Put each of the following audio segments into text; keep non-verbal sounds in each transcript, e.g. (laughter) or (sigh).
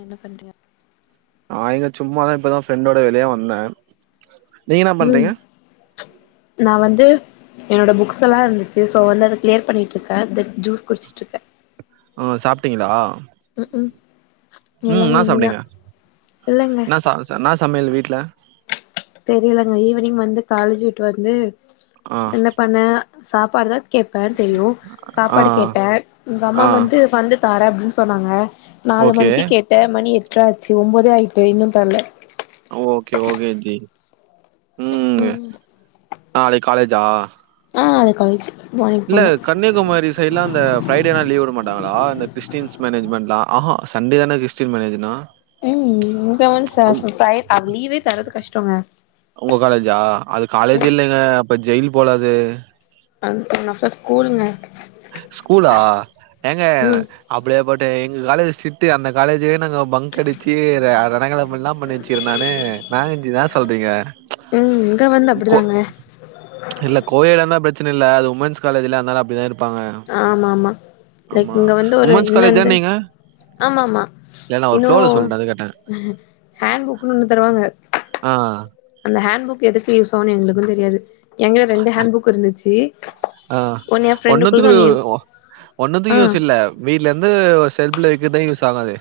என்ன பண்ற நான் இங்க சும்மாதா ப்பதா ஃப்ரெண்டோட வெளிய வந்த ம் நா வந்து என்னோட புக்ஸ் எல்லா இருந்துச்சு சோ வந்து அத கிளியர் பண்ணிட்டருக்க ஜூஸ் குடிச்சுட்ருக்க ம் சாப்ட்டிங்களா ம்க்கும் இல்ஙக இனிதா இல்லங்க சன்னா சமையல் வீட்ல தெரிய்லங்க ஈவினிங் வந்து காலேஜ் விட்டு வந்து இருக் ஆ என்னபண்ண சாப்பாடுதா கேட்பன் தெரியு ஆ சாப்பாடு கேட்ட ம் எங்க அம்மா ஆ வந்து வந்து தார அப்டின் சொன்னாங்க நாலு ஓகே மணிக்கு கேட்ட மணி எட்டர ஆச்சு ஒம்பதே ஆயிட்டு இன்னும் தர்ல ஓக்கே ஓக்கே ஜி உம் ம் நாளைக்கு காலேஜா அ அது கால்ஜு இல்ல கட் கன்னியாகுமாரி சைட்லா அந்த ப்ரைடேனா லீவ் வுடமாட்டாங்களா அந்த கிரிஸ்டின்ஸ் மேனேஜ்மெட்லா ஆஹா சண்டேதன விஷ் ஸ்டின் மேனேஜுன்னா உம் இங்க வந் ச ப்ரை லீவே தர்றது கஷ்டங்க உங்க காலேஜா அது காலேஜ் இல்லங்க அப்ப ஜெயில் போல அது அந் அப்புற ஸ்கூலுங்க ஸ்கூலா ஏங்க ம் அப்டியேபட்ட எங்க காலேஜ் சிட்டுங்க அந்த காலேஜே நாங்க பங்கடிச்சு அதலா கத அப்பில்லா பண்ணி வச்சுகிற நானு நாங்கஞ்சுதா இன்ன சொல்றீங்க ம் இங்க வந்து கோ அப்டிதாங்க இல்ல கோஎய்டாந்த பிரச்சின இல்ல அது உமன்ஸ் காலேஜில அதனால அப்டிதா இரு ஆமாமா லைக் இங்க வந்து ஒரு உமன்ஸ் காலேஜா இன்னந்து நீங்க ஆமாமா இல்ல நா ஒரு இன்னு ஃப்ளோல சொல்ட்டே அது கேட்டே ஹேண்ட் புக்னு ஒண்ணு தருவாங்க ஆ அந்த ஹேண்ட் புக் எதுக்கு யூஸ் ஆவுனு எங்ளுக்கு தெரியாது ஏங்கிட்ட ரெண்டு ஹேண்ட் புக் இருந்துச்சு ஒன்னு எ ஃப்ரெண்டு் குள்ளது ஒன்னு என் ஒண்ணுத்து யூஸ் இல்ல வீட்ல இருந்து செல்புல வெக்கதா யூஸ் ஆகு அது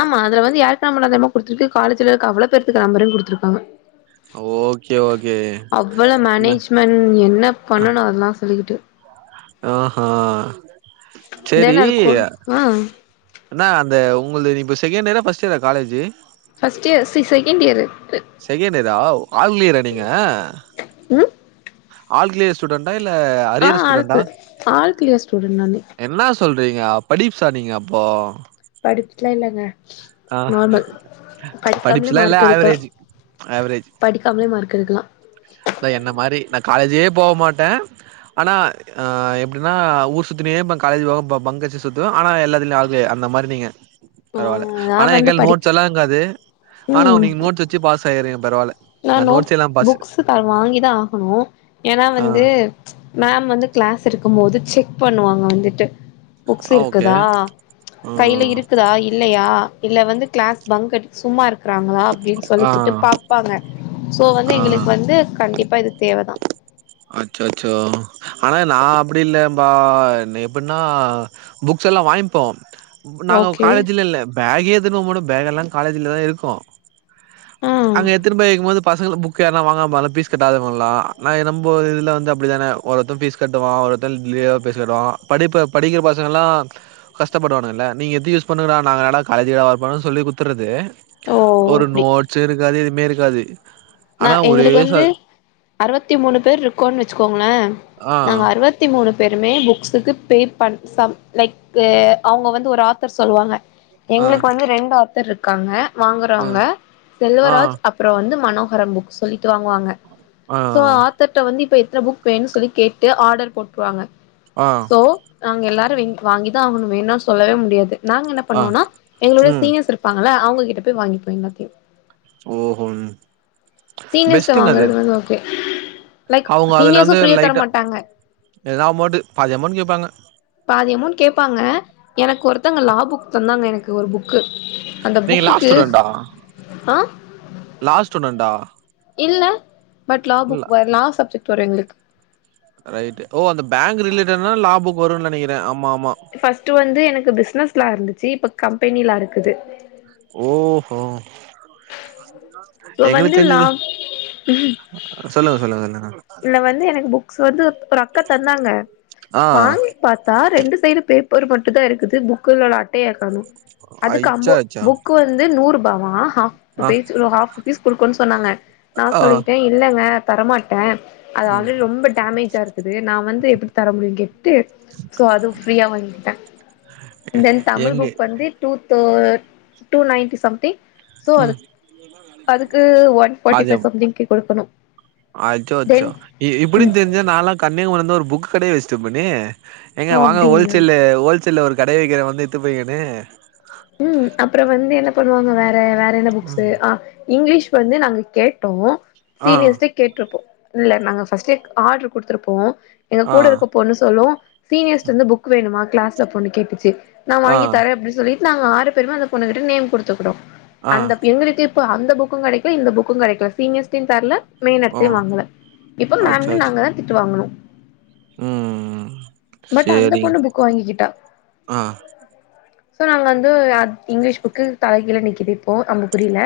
ஆமா அதுல வந்து யாருக்கு நம்புல அதுஎமோ குடுத்துக்கு காலேஜில இருக்கு அவ்ளோ பேத்துக்கு நம்பரைம் குடுத்துருக்காங்க ஓகே ஓகே மென் என்ன ஆ- பண்ணணு அதுலா சொல்லிக்கிட்டு ஆஹா செரி தென் அது கூ ஆ இன்ன அந்த உங்குள்து இப்ப செகண்ட் இயரா ஃபர்ஸ்ட் இயரா காலேஜி ஃபஸ்ட் இயர் சீ செகண்ட் இயரு செகேண்டதா ஆவ் ஆல்கிளியரா நீங்க ம் ஆள்கிளயர் ஸ்டூடண்டா இல்ல ஆ அரியர் ஸ்டூடண்டா ஆல்க்கு ஆல் கிளியர் ஸ்டூடெண்ட் நானு என்ன சொல்றீங்க அப் படிப்ஸ்ஸா நீங்க அப்போ படிப்ஸ்லா இல்லங்க ஆ நார்மல் படிக்காமலே படிப்ஸ்லா இல்ல ஆவ்ரேஜ் ஆவ்ரேஜ் படிக்காம்லே மார்க் எடுக்கலா அத என்ன மாரி நா காலேஜே போவ் மாட்டே ஆனா அ எப்டினா ஊர் சுத்தினியே இருப்ப காலேஜ் பக்கோ போ பங்கச்சி சுத்துவ ஆனா எல்லத்துலயு ஆள் கிளியர் அந்த மாதிரிங்க ஆ பரவால்ல நா ஆனா எங் வந்து கைல் படி நோட்ஸ் எல்லா இக்காது ஆனா ஒன்னு ம் நீங் நோட் வச்சு பாஸ் ஆயிறீங்க பரவால்ல நா நோட்ஸ் இல்லாம பாஸ் துதாலு வாங்கி தா ஆகணு ஏன்னா ஆ வந்து மேம் வந்து கிளாஸ் எடுக்கும் போது செக் பண்ணுவாங்க வந்துட்டு புக்ஸ் ஓகே. இருக்குதா ஆ கையில ஓகே இருக்குதா இல்லையா இல்ல வந்து கிளாஸ் பங்க்கடி சும்மா இருக்கிறாங்ளா அப்டின் ஆ சொல்லிக்கிட்டு பாப்பாங்க சோ வந்து ஆ ஆ எங்களுக்கு வந்து கண்டிப்பா இது தேவதா அச்சோ அச்சோ ஆனா நா அப்டி இல்லே பா எப்பின்னா புக்ஸ் எல்லா வாய்ங்ப்போ இப்ப நாங்க ஓகே காலேஜில இல்ல பேகே எத்தின்போ மாட்டோ பேக் எல்லா காலேஜிலதா இருக்கோ ஆ அங்க எத்தின் போய் வக்கிம்போது பசங்கல புக் யார்னா வாங்காம இர்பால பீஸ் கட்டாதவுங்கள நாங்க என்ன பண் போ இதுல வந்து அப்டித்தானே ஒர்ஒருத்த பீஸ் கட்டுவா ஒர்ஒருத்த லிய பீஸ் கட்டுவா படிப்பு படிக்கிற பசங்கலா கஷ்டப்படுவானுங்கல்ல நீங்க எத்து யூஸ் பண்ணுங்கடா நாங்க இன்னாட காலேஜிகாடா வரப்போறனு சொல்லி குத்துறது ஓ ஒரு அப்டி நோட்ஸ் இருக்காது எதுவுமே இருக்காது நா ஆனா ஒரே எங்ளுக்கு ச வந்து அறுவத்தி மூணு பேர்ருக்கோன் வச்சுக்கோங்ளே ஆ நாங்க அறுவத் தி மூணு பேருமே புக்ஸுக்கு பே பண் சம் லைக் தே அவுங்க வந்து ஒரு ஆத்தர் சொல்லுவாங்க ஆ எங்ளுக்கு வந்து ரெண்டு ஆத்தர் ருக்காங்க ஆ வாங்குறவங்க ஆ செல்வராஜ் அப்புற வந்து மனோ வரம்புக் சொல்லிட்டு வாங்குவாங்க ஆ சோ ஆத் த்தட்ட வந்து இப்ப எத்தன புக் வேணுன் சொல்லி கேட்டு ஆர்டர் போட்டுருவாங்க ஆ சோ நாங்க எல்லாரு வாங்கிதா ஆகணு வேணா சொல்லவே முடியாது நாங்க என்ன ஆ பண்ணுவோம்னா எங்களுடைய ம் சீனியர் பாங்கல்ல அவுங்க கிட்ட போய் வாங்கி போ எல்லத்தையு ஒ ஓ ம் சீனியர்ஸ் கிட்ட பெஸ்ட்டுங்க அது வாங்குறது வந்து ஓகே லைக் சீனியர்ஸும் ஃப்ரீயா தர மாட்டாங்க ஏதனா அமௌன்ட் பாதி அமௌன்ட் கேட்பாங்க பாதி அமௌன்ட் கேப்பாங்க எனக்கு ஒருத்தங்க லா புக் தந்தாங்க எனக்கு ஒரு புக் புக்கு அந்த நீங்க லா புக்குக்கு ஸ்டூடெண்டா ஆ லா ஸ்டுடென்ட் டா இல்ல பட் லா புக் வ லா சப்ஜெக்ட் வரு எங்களுக்கு ரைட் ஓ அந்த பேங்க் ரிலேட்டட்னா லா புக்கு வரும்னு நெனைக்கிறே ஆமா ஆமா ஃபர்ஸ்ட் வந்து எனக்கு பிசினஸ் லா இருந்துச்சி இப்ப கம்பெனி லா இருக்குது ஓஹோ இப்ப எங்களுக்கு வந்து தெரிஞ்சி லா இது சொல்லுங்க சொல்லுங்க சொல்லுங்க இல்ல வந்து எனக்கு புக்ஸ் வந்து ஒரு அக்கா தந்தாங்க ஆ வாங்கி பாத்தா ரெண்டு சைடு பேப்பரு மட்டு தா இருக்குது புக்குல உள்ள அட்டயாக்காணு அதுக்கு அச்சோ அம்போ அச்சோ புக் வந்து நூர் ரூபாவா ஆ ஒரு பேச்சி ஓரு ஆஃப் ருபீஸ் குடுக்கோன்னு சொன்னாங்க நா ஆ சொல்லிட்டே இல்லங்க தரமாட்ட அது ம் ஆல்ரெடி ரொம்ப டேமேஜா இருக்குது நா வந்து எப்டி தர முடியு கேக் ட்டு சோ அது ஃப்ரீயா வாங்கிட்டே தென் தமிழ் எங்க புக் வந்து டூ தோ டூ நைன்டி சம்திங் சோ ம் அதுக் அதுக்கு ஒன் ஃபாட் ஃபைவ் சம்திங்கு குடுக்கணு அச்சச்சோ தென் இப்டின் தெரிஞ்சா நாலா கன்னியாகுமரில இருந்து ஒரு புக் கடயே வேஸ்ட் இருப்பேனே எங்க ஓ வாங்க அப்டிங்களா ஹோல்சேல்லு ஹோல்சேல்ல ஒரு கடையே வெக்கிற வந்து எத்துப் பேங்கன்னு ம் அப்றோ வந்து என்ன பண்ணுவாங்க வேற வேற என்ன புக்ஸ்சு அ இங்கிலீஷ் வந்து நாங்க கேட்டோ ஆ சீனியர்ஸ்ட கேட்டிருப்போ இல்ல நாங்க ஃபர்ஸ்ட் ஆர்டர் குடுத்து இருப்போ எங்க ஆ கூட இருக்க பொண்ணு சொல்லு சீனியர்ஸ்ட இருந்து புக் வேணுமா கிளாஸ்ல பொண்ணு கேட்டுச்சி நா வாங்கி ஆ தரே அப்டி சொல்லி நாங்க ஆறு பேருமே அந்த பொண்ணுகிட்ட நேம் குடுத்து இருகாகுறோ ஆ அந்த எங்களுக்கே இப்ப அந்த புக்கு கெடைக்கல இந்த புக்கு கெடைக்கல சீனியஸ்டயு தர்ல மெயின் ஓ அட்டயே வாங்கல இப்போ மேமு அச்சோ கிட்ட அச்சோ நாங்க தா திட்டு வாங்கனோ ம் பட் அந்த சேரிங் பொண்ணு புக் வாங்கிக்கிட்டா ஆ இப்ப நாங்க வந்து அத் இங்கிலீஷ் புக்கு தலகீழ நிக்கிது இப்போ அம்பு குறில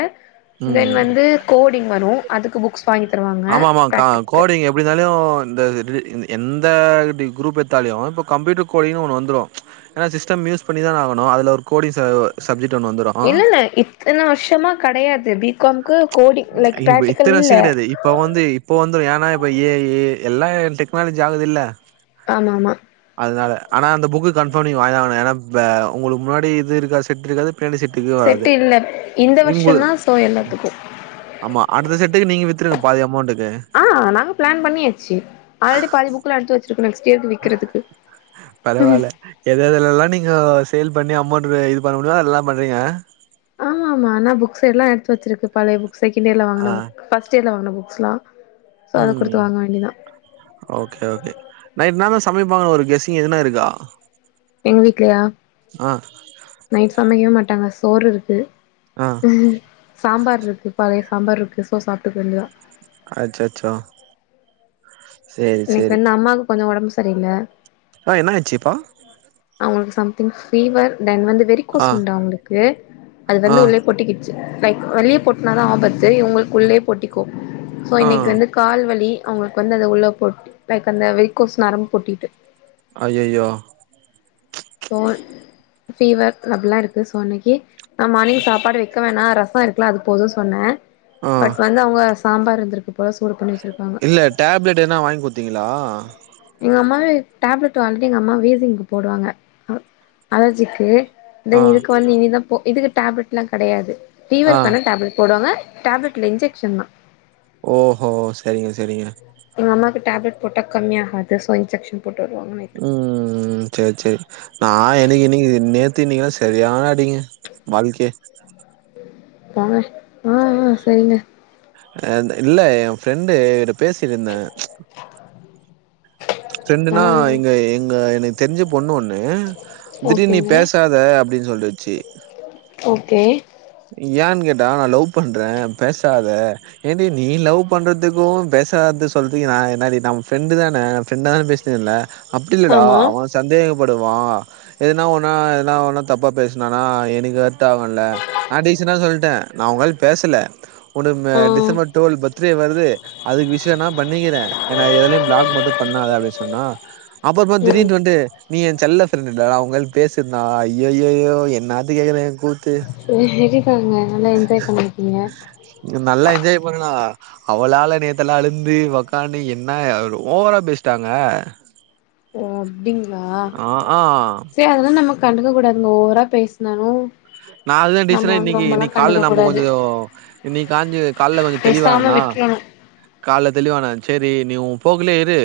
தென் ம் வந்து கோடிங் வரு அதுக்கு புக்ஸ் வாங்கி தருவாங்க பிராடிக்கு எப்டி இருந்தாலியோ இந்த இது இ எந்த குரூப் எத்தாலியு இப்ப கம்ப்யூட்டர் கோடிங்னு ஒன்னு வந்துரு ஏன்னா சிஸ்டம் யூஸ் பண்ணிதானே ஆகணு அதுல ஒரு கோடிங் ச சப்ஜட் ஒன்னு வந்துரு இல்லல்ல இத்தன வருஷமா கடையாது பி காம் கு கோடிங் லைக் இப்ப பிராட்டிகல் இத்தன இல்ல வருஷோ கெடையாது இப்ப வந்து இப்போ வந்து ஏன்னா இப்ப ஏ ஏ எல்லா டெக்னாலஜி ஆகுதுல்ல ஆம் ஆமா அதனால ஆனா அந்த புக்கு கன்ஃபம் நீங்க வாங்கிதா ஆகணு ஏன்னா அந்த உங்களுக்கு முன்னாடி இது இருக்கா செட் இருக்காது பின்னாடி செட்டுக்கு வராது செட்டு இல்ல இந்த வர்ஷோ உங்களு தா சோ எல்லாத்துக்கு ஆமா அடுத்த செட்டுக்கு நீங்க வித்துருங்க பாதி அமௌன்ட்டுக்கு ஆ நாங்க பிளான் பண்ணியாச்சு ஆல்ரெடி பாதி புக்லா எடுத்து வச்சிருகோ நெக்ஸ்ட் இயர்க்கு விக்குறக்கிறதுக்கு பரவால்ல எத ஏதல எல்லா நீங்க சேல் பண்ணி அமௌண்ட்இதுஸ இது பண்ண முடியு அதெல்லா பண்றீங்க ஆமா ஆமா ஆனா புக்ஸ் எல்லா எடுத்து வச்சிருக்கு பலய புக்ஸ் செகண்ட் இயர்ல ஆ வாங்கின ப ஃபர்ஸ்ட் இயர்ல வாங்கின புக்ஸ்ல்லா ம் ஓகே ஓகே நைட்ன தான் சமைப்பாங்க ஒரு கெசிங் எதுனா இருக்கா எங்க வீட்லயா ஆ நைட் சமைக்கவே மாட்டாங்க சோறு இருக்கு ஆ ம் சாம்பார் இருக்கு பலய சாம்பார் இருக்கு சொ சாப்ட்டுக்க வண்டி தால்த அச்சாசோ இனிக்கி வந்து அம்மாவுக்கு கொஞ்சோ உடம்பு சரியில்ல ஆ என்ன ஆச்சுப்பா அவங்களுக்கு சம்திங் பிவர் தென் வந்து வெரகோஸ் ஆ உண்டா அவங்களுக்கு அது ஆ வந்து உள்ளே பொட்டிக்கிட்டு லைக் வெளியே போட்டனாதா ஆபத்து இவுங்களுக்குள்யே போட்டிகோ சொ ஆ இனிக்கு வந்து கால்வலி அவங்களுக்கு வந்து அத உள்ள போட்டு லைக் அந்த வெறிக்கோஸ் நர போட்டிட்டு ஐ ஐயயோ சோ ஃபீவர் அப்பிடல்லா இருக்கு சோ அன்னைக்கு நான் மார்னிங் சாப்பாடு வைக்க வேணா ரச இருக்கலா அது போது சொன்ன ஆ பட் வந்து அவங்க சாம்பார் இருந்துருக்கு போல சூடு பண்ணி வச்சிருக்காங்க இல்ல டேப்லெட் எதுனா வாங்கி கொடுத்தீங்களா எங்க அம்மாவே டேப்லெட் ஆல்ரெடி எங்க அம்மா விசிங்கு போறங்க அலர்ஜிக்கு ஆ தென் இதுக்கு வந்து இனிதான்றன போ இதுக்கு டேப்லட்ல்லா கிடையாது ஆ பீவர்க்கு டேப்லெட் போடுவாங்க டேப்லெட் இல்ல இன்ஜெக்ஷ தா ஓஹோ சேரிங்க சேரிங்க எங்க அமாக்கு டேப்லட போட்டா கம்மிய ஆகது ஸோ இன்ஜெக்ஷ போட்டு வருவாங்க நைட்டு ம் சேரி சேரி நா எனக்கு இன்னைக்கு நேத்து இன்னீங்கா சரியான அடிங்க வால்கே போங்க ஆஹ்ஹ் சேரிங்க இல்ல என் ஃப்ரெண்டு எங்கிட்ட பேசிட்ருந்தே (inaudible) ஆ ஃபிரண்டுனா இங்க எங்க எனக்கு தெரிஞ்ச பொண்ணு ஒன்னு திடீ நீ ஓகேங்க பேசாத அப்டின்னு சொல்லுச்சு ஓகே ஏன்னு கேட்டா நா லவ் பண்றே பேசாத ஏன்டி நீ லவ் பண்றதுக்கு பேசாதது சொல்லறக்கு நா என்னாடி நம் ஃப்ரெண்ட் தானே ஃபன்ரெண்ட தானே பேசினலே அப்டி இல்லடா ஆமா அவன் சந்தேகப்படுவா எதுனா ஒன்னா எனா ஒன்னா தப்பா பேசுனனா எனக்கு வருந்த ஆகும்ல நா டிசண்டா சொல்லிட்டே நா உங்கள பேசல உ ஆ டிசம்பர் டுவல் பத்து த்த வருது அதுக்கு விஷய நா பண்ணிக்கிறே ஏனா எதலேயூ பிளாக் மட்டு பண்ணாதே அப்டின்னு சொன்னா அப்போ அப்போ ம் திடீனு வந்துட்டு நீ என் செல்ல ஃப்ரெண்டுட நா அவங்கள பேசிருந்தா அய்யய்யோ என்னான் கேகுறே கூத்து சரிதாங்க நல்லா என்ஜாய் பண்ணிருக்கீங்க நல்லா என்ஜாய் பண்ணலா அவளால நேத்தல அழுந்து ஓக்கான்னு என்ன ஓவரா பேசிட்டாங்க ஓ அப்டிங்களா ஆ ஆ சேரி அததா நம்ம கண்டுக்க கூடாதுங்க ஓவரா பேசினானு நா அதுதா டீசரன் இன்னைக்கு இன்னைக்கு கால நம்ம கூடாது கொஞ்சோ இன்னிக்கு காஞ்சு காலைல கொஞ்சோ பேசாம தெளிவானேனா விட்றணு காலைல தெளிவானே சேரி நீ உ போக்லே‌ இரு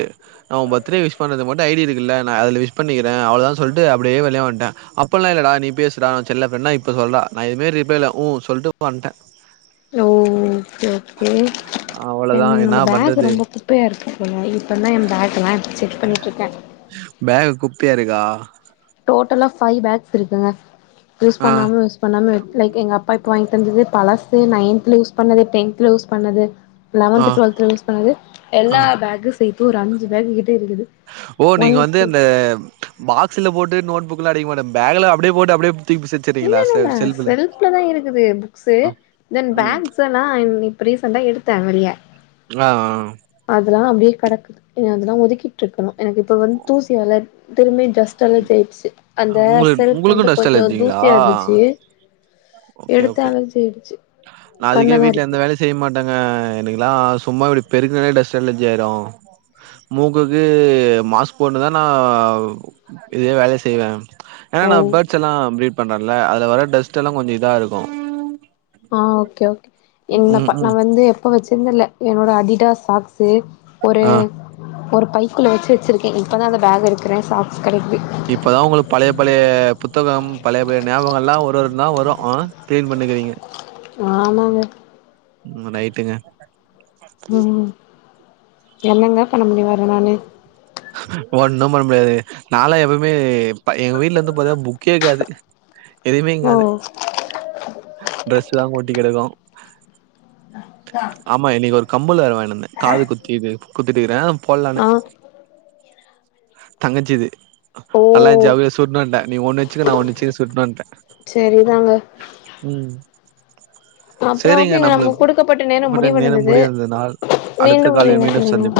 அவே பர்த்டே விஷ் பண்ணுது மட்டு ஐ டி இருக்குல்ல நா அத்ல விஷ் பண்ணிக்குறேன் அவ்ளோ தா சொல்ட்டு அப்டியே வெளிய வந்ட்டே அப்பல்லாம் இல்லடா நீ பேசுடா செல்லம் வேண்ணா இப்ப சொல்றா நா எதுமே ரிப்லே இல்ல உ சொல்ட்டு வந்ட்டே உ இட்ஸ் ஓகே அவ்ளோதா என்னா என்னினோட பேக் பண்றது ரொம்ப குப்பையா இருக்கு போல இப்பதான் ஏ பேக் ல்லா எடுத்து செக் பண்ணிட்டுருக்கே பேக்கு குப்பையா இருக்கா டோட்டலா ஃபைவ் பேக்ஸ் இருக்குங்க யூஸ் ஆ பண்ணாம யூஸ் பண்ணாம லைக் எங்க அப்பா இப்ப வாங்கி தந்துது் பழசு நைன்த்ல யூஸ் பண்ணது டென்த்ல யூஸ் பண்ணது ஆ லெவன்த் டுவெல்த்ல யூஸ் பண்ணது ஆ எல்லா பேக் சேத்தும் ஒரு அஞ்சு பேக் கிட்ட இருக்குது ஓ நீங்க ஒன் வந்து டூ இந்த பாக்ஸ்ல போட்டு நோட் புக் லா அடிக்க மாட்டே பேக்ல அப்டியே போட்டு அப்டியே தூக்கி ப் செட் இல்லல்ல செல்ஃப்லதா இருக்குது புக்ஸு தென் ம் பேக்ஸ் எல்லாம் இப்ப ரீசண்டா எடுத்தே வெளிய ஆ ஆ அதெல்லாம் அப்டியே கடக்குது அதெல்லாம் ஒதுக்கிட்டு இருக்கோ எனக்கு இப்ப வந்து தூசிலா அலர் திரும்பயு டஸ் தொல்ல போயிருச்சு ஆ அந்த உங்களுக்கு செல்ப் உங்களுக்கு வந்து டஸ்ட் கொஞ்சோ அலர்ஜிங்களா தூசியா இருந்துச்சு ஓகே எடுத்து ஓகே அலர்ஜியாயிடுச்சு நா அதுக்கே கண்ணெல்லா வீட்டுல எந்த இருக்கு வேலை செய்ய மாட்டேங்க எனக்குல்லா சும்மா இப்டி பெருக்னாலே டஸ்ட் அலர்ஜி ஆயிரு மூக்குக்கு மாஸ் போட்டுதா நா இதே வேலையே செய்வே ஏ ஓ நா பேர்ட்ஸ் எல்லா பிரீட் பண்றேல அதுல வர்ற டஸ்ட் எல்லா கொஞ்சோ இதா இருக்கு அ ஓகே ஓகே என்ன ம் ப நா ம் வந்து எப்போ வச்சிருந்தேல என்னோட அடிடாஸ் சாக்ஸு ஒரு ஆ ஒரு பைக்குள்ள வச்சு வச்சிருக்கே இப்பதா அந்த பேக் எடுக்கிறே சாக்ஸ் கெடக்கிது இப்பதா ஒங்களுக்கு பழைய பழைய புத்தகம் பழைய பழைய ஞாபகங்கள்லா ஒரு ஒன்னா வரு அ க்ளீன் பண்ணிக்கிறீங்க ஆமாங்க ம் ரைட்டுங்க ம் என்னங்க பண்ண முடியு வேற நானு ஒண்ணு பண்ண முடியாது நாலா எப்பைமே ப எங்க வீட்ல ந்து பாத்தீங்னா புக்கே க்காது எதும்மே ஓ ங்காது ட்ரெஸ் தா கொட்டி கெடக்கு தா ஆமா இன்னிக்கி ஒரு கம்மல் வேற வாங்கினுவந்தே காது குத்திடு குத்திட்டுக்கீறே போட்லான்னு ஆ தங்கச்சிது ஓ நல்லா ஜவ்வேஸ் சுட்னுவன்ட்டே நீ ஒன்னுச்சுக்க நா ஒன்னுச்க்றே சுட்னுவன்ட்டே செரிதாங்க ம் அப்றோ சேரிங்க ஓகேங்க நம்மளுக்கு நமக்கு குடுக்கப்பட்ட நேரோ பட்ட நேரம் முடிவடைந்தது முடிந்ததனால் மீண்டு அடுத்த ஒரு காலில் மீண்டும் இணைப்பில் இணைவோ சந்திப்போம்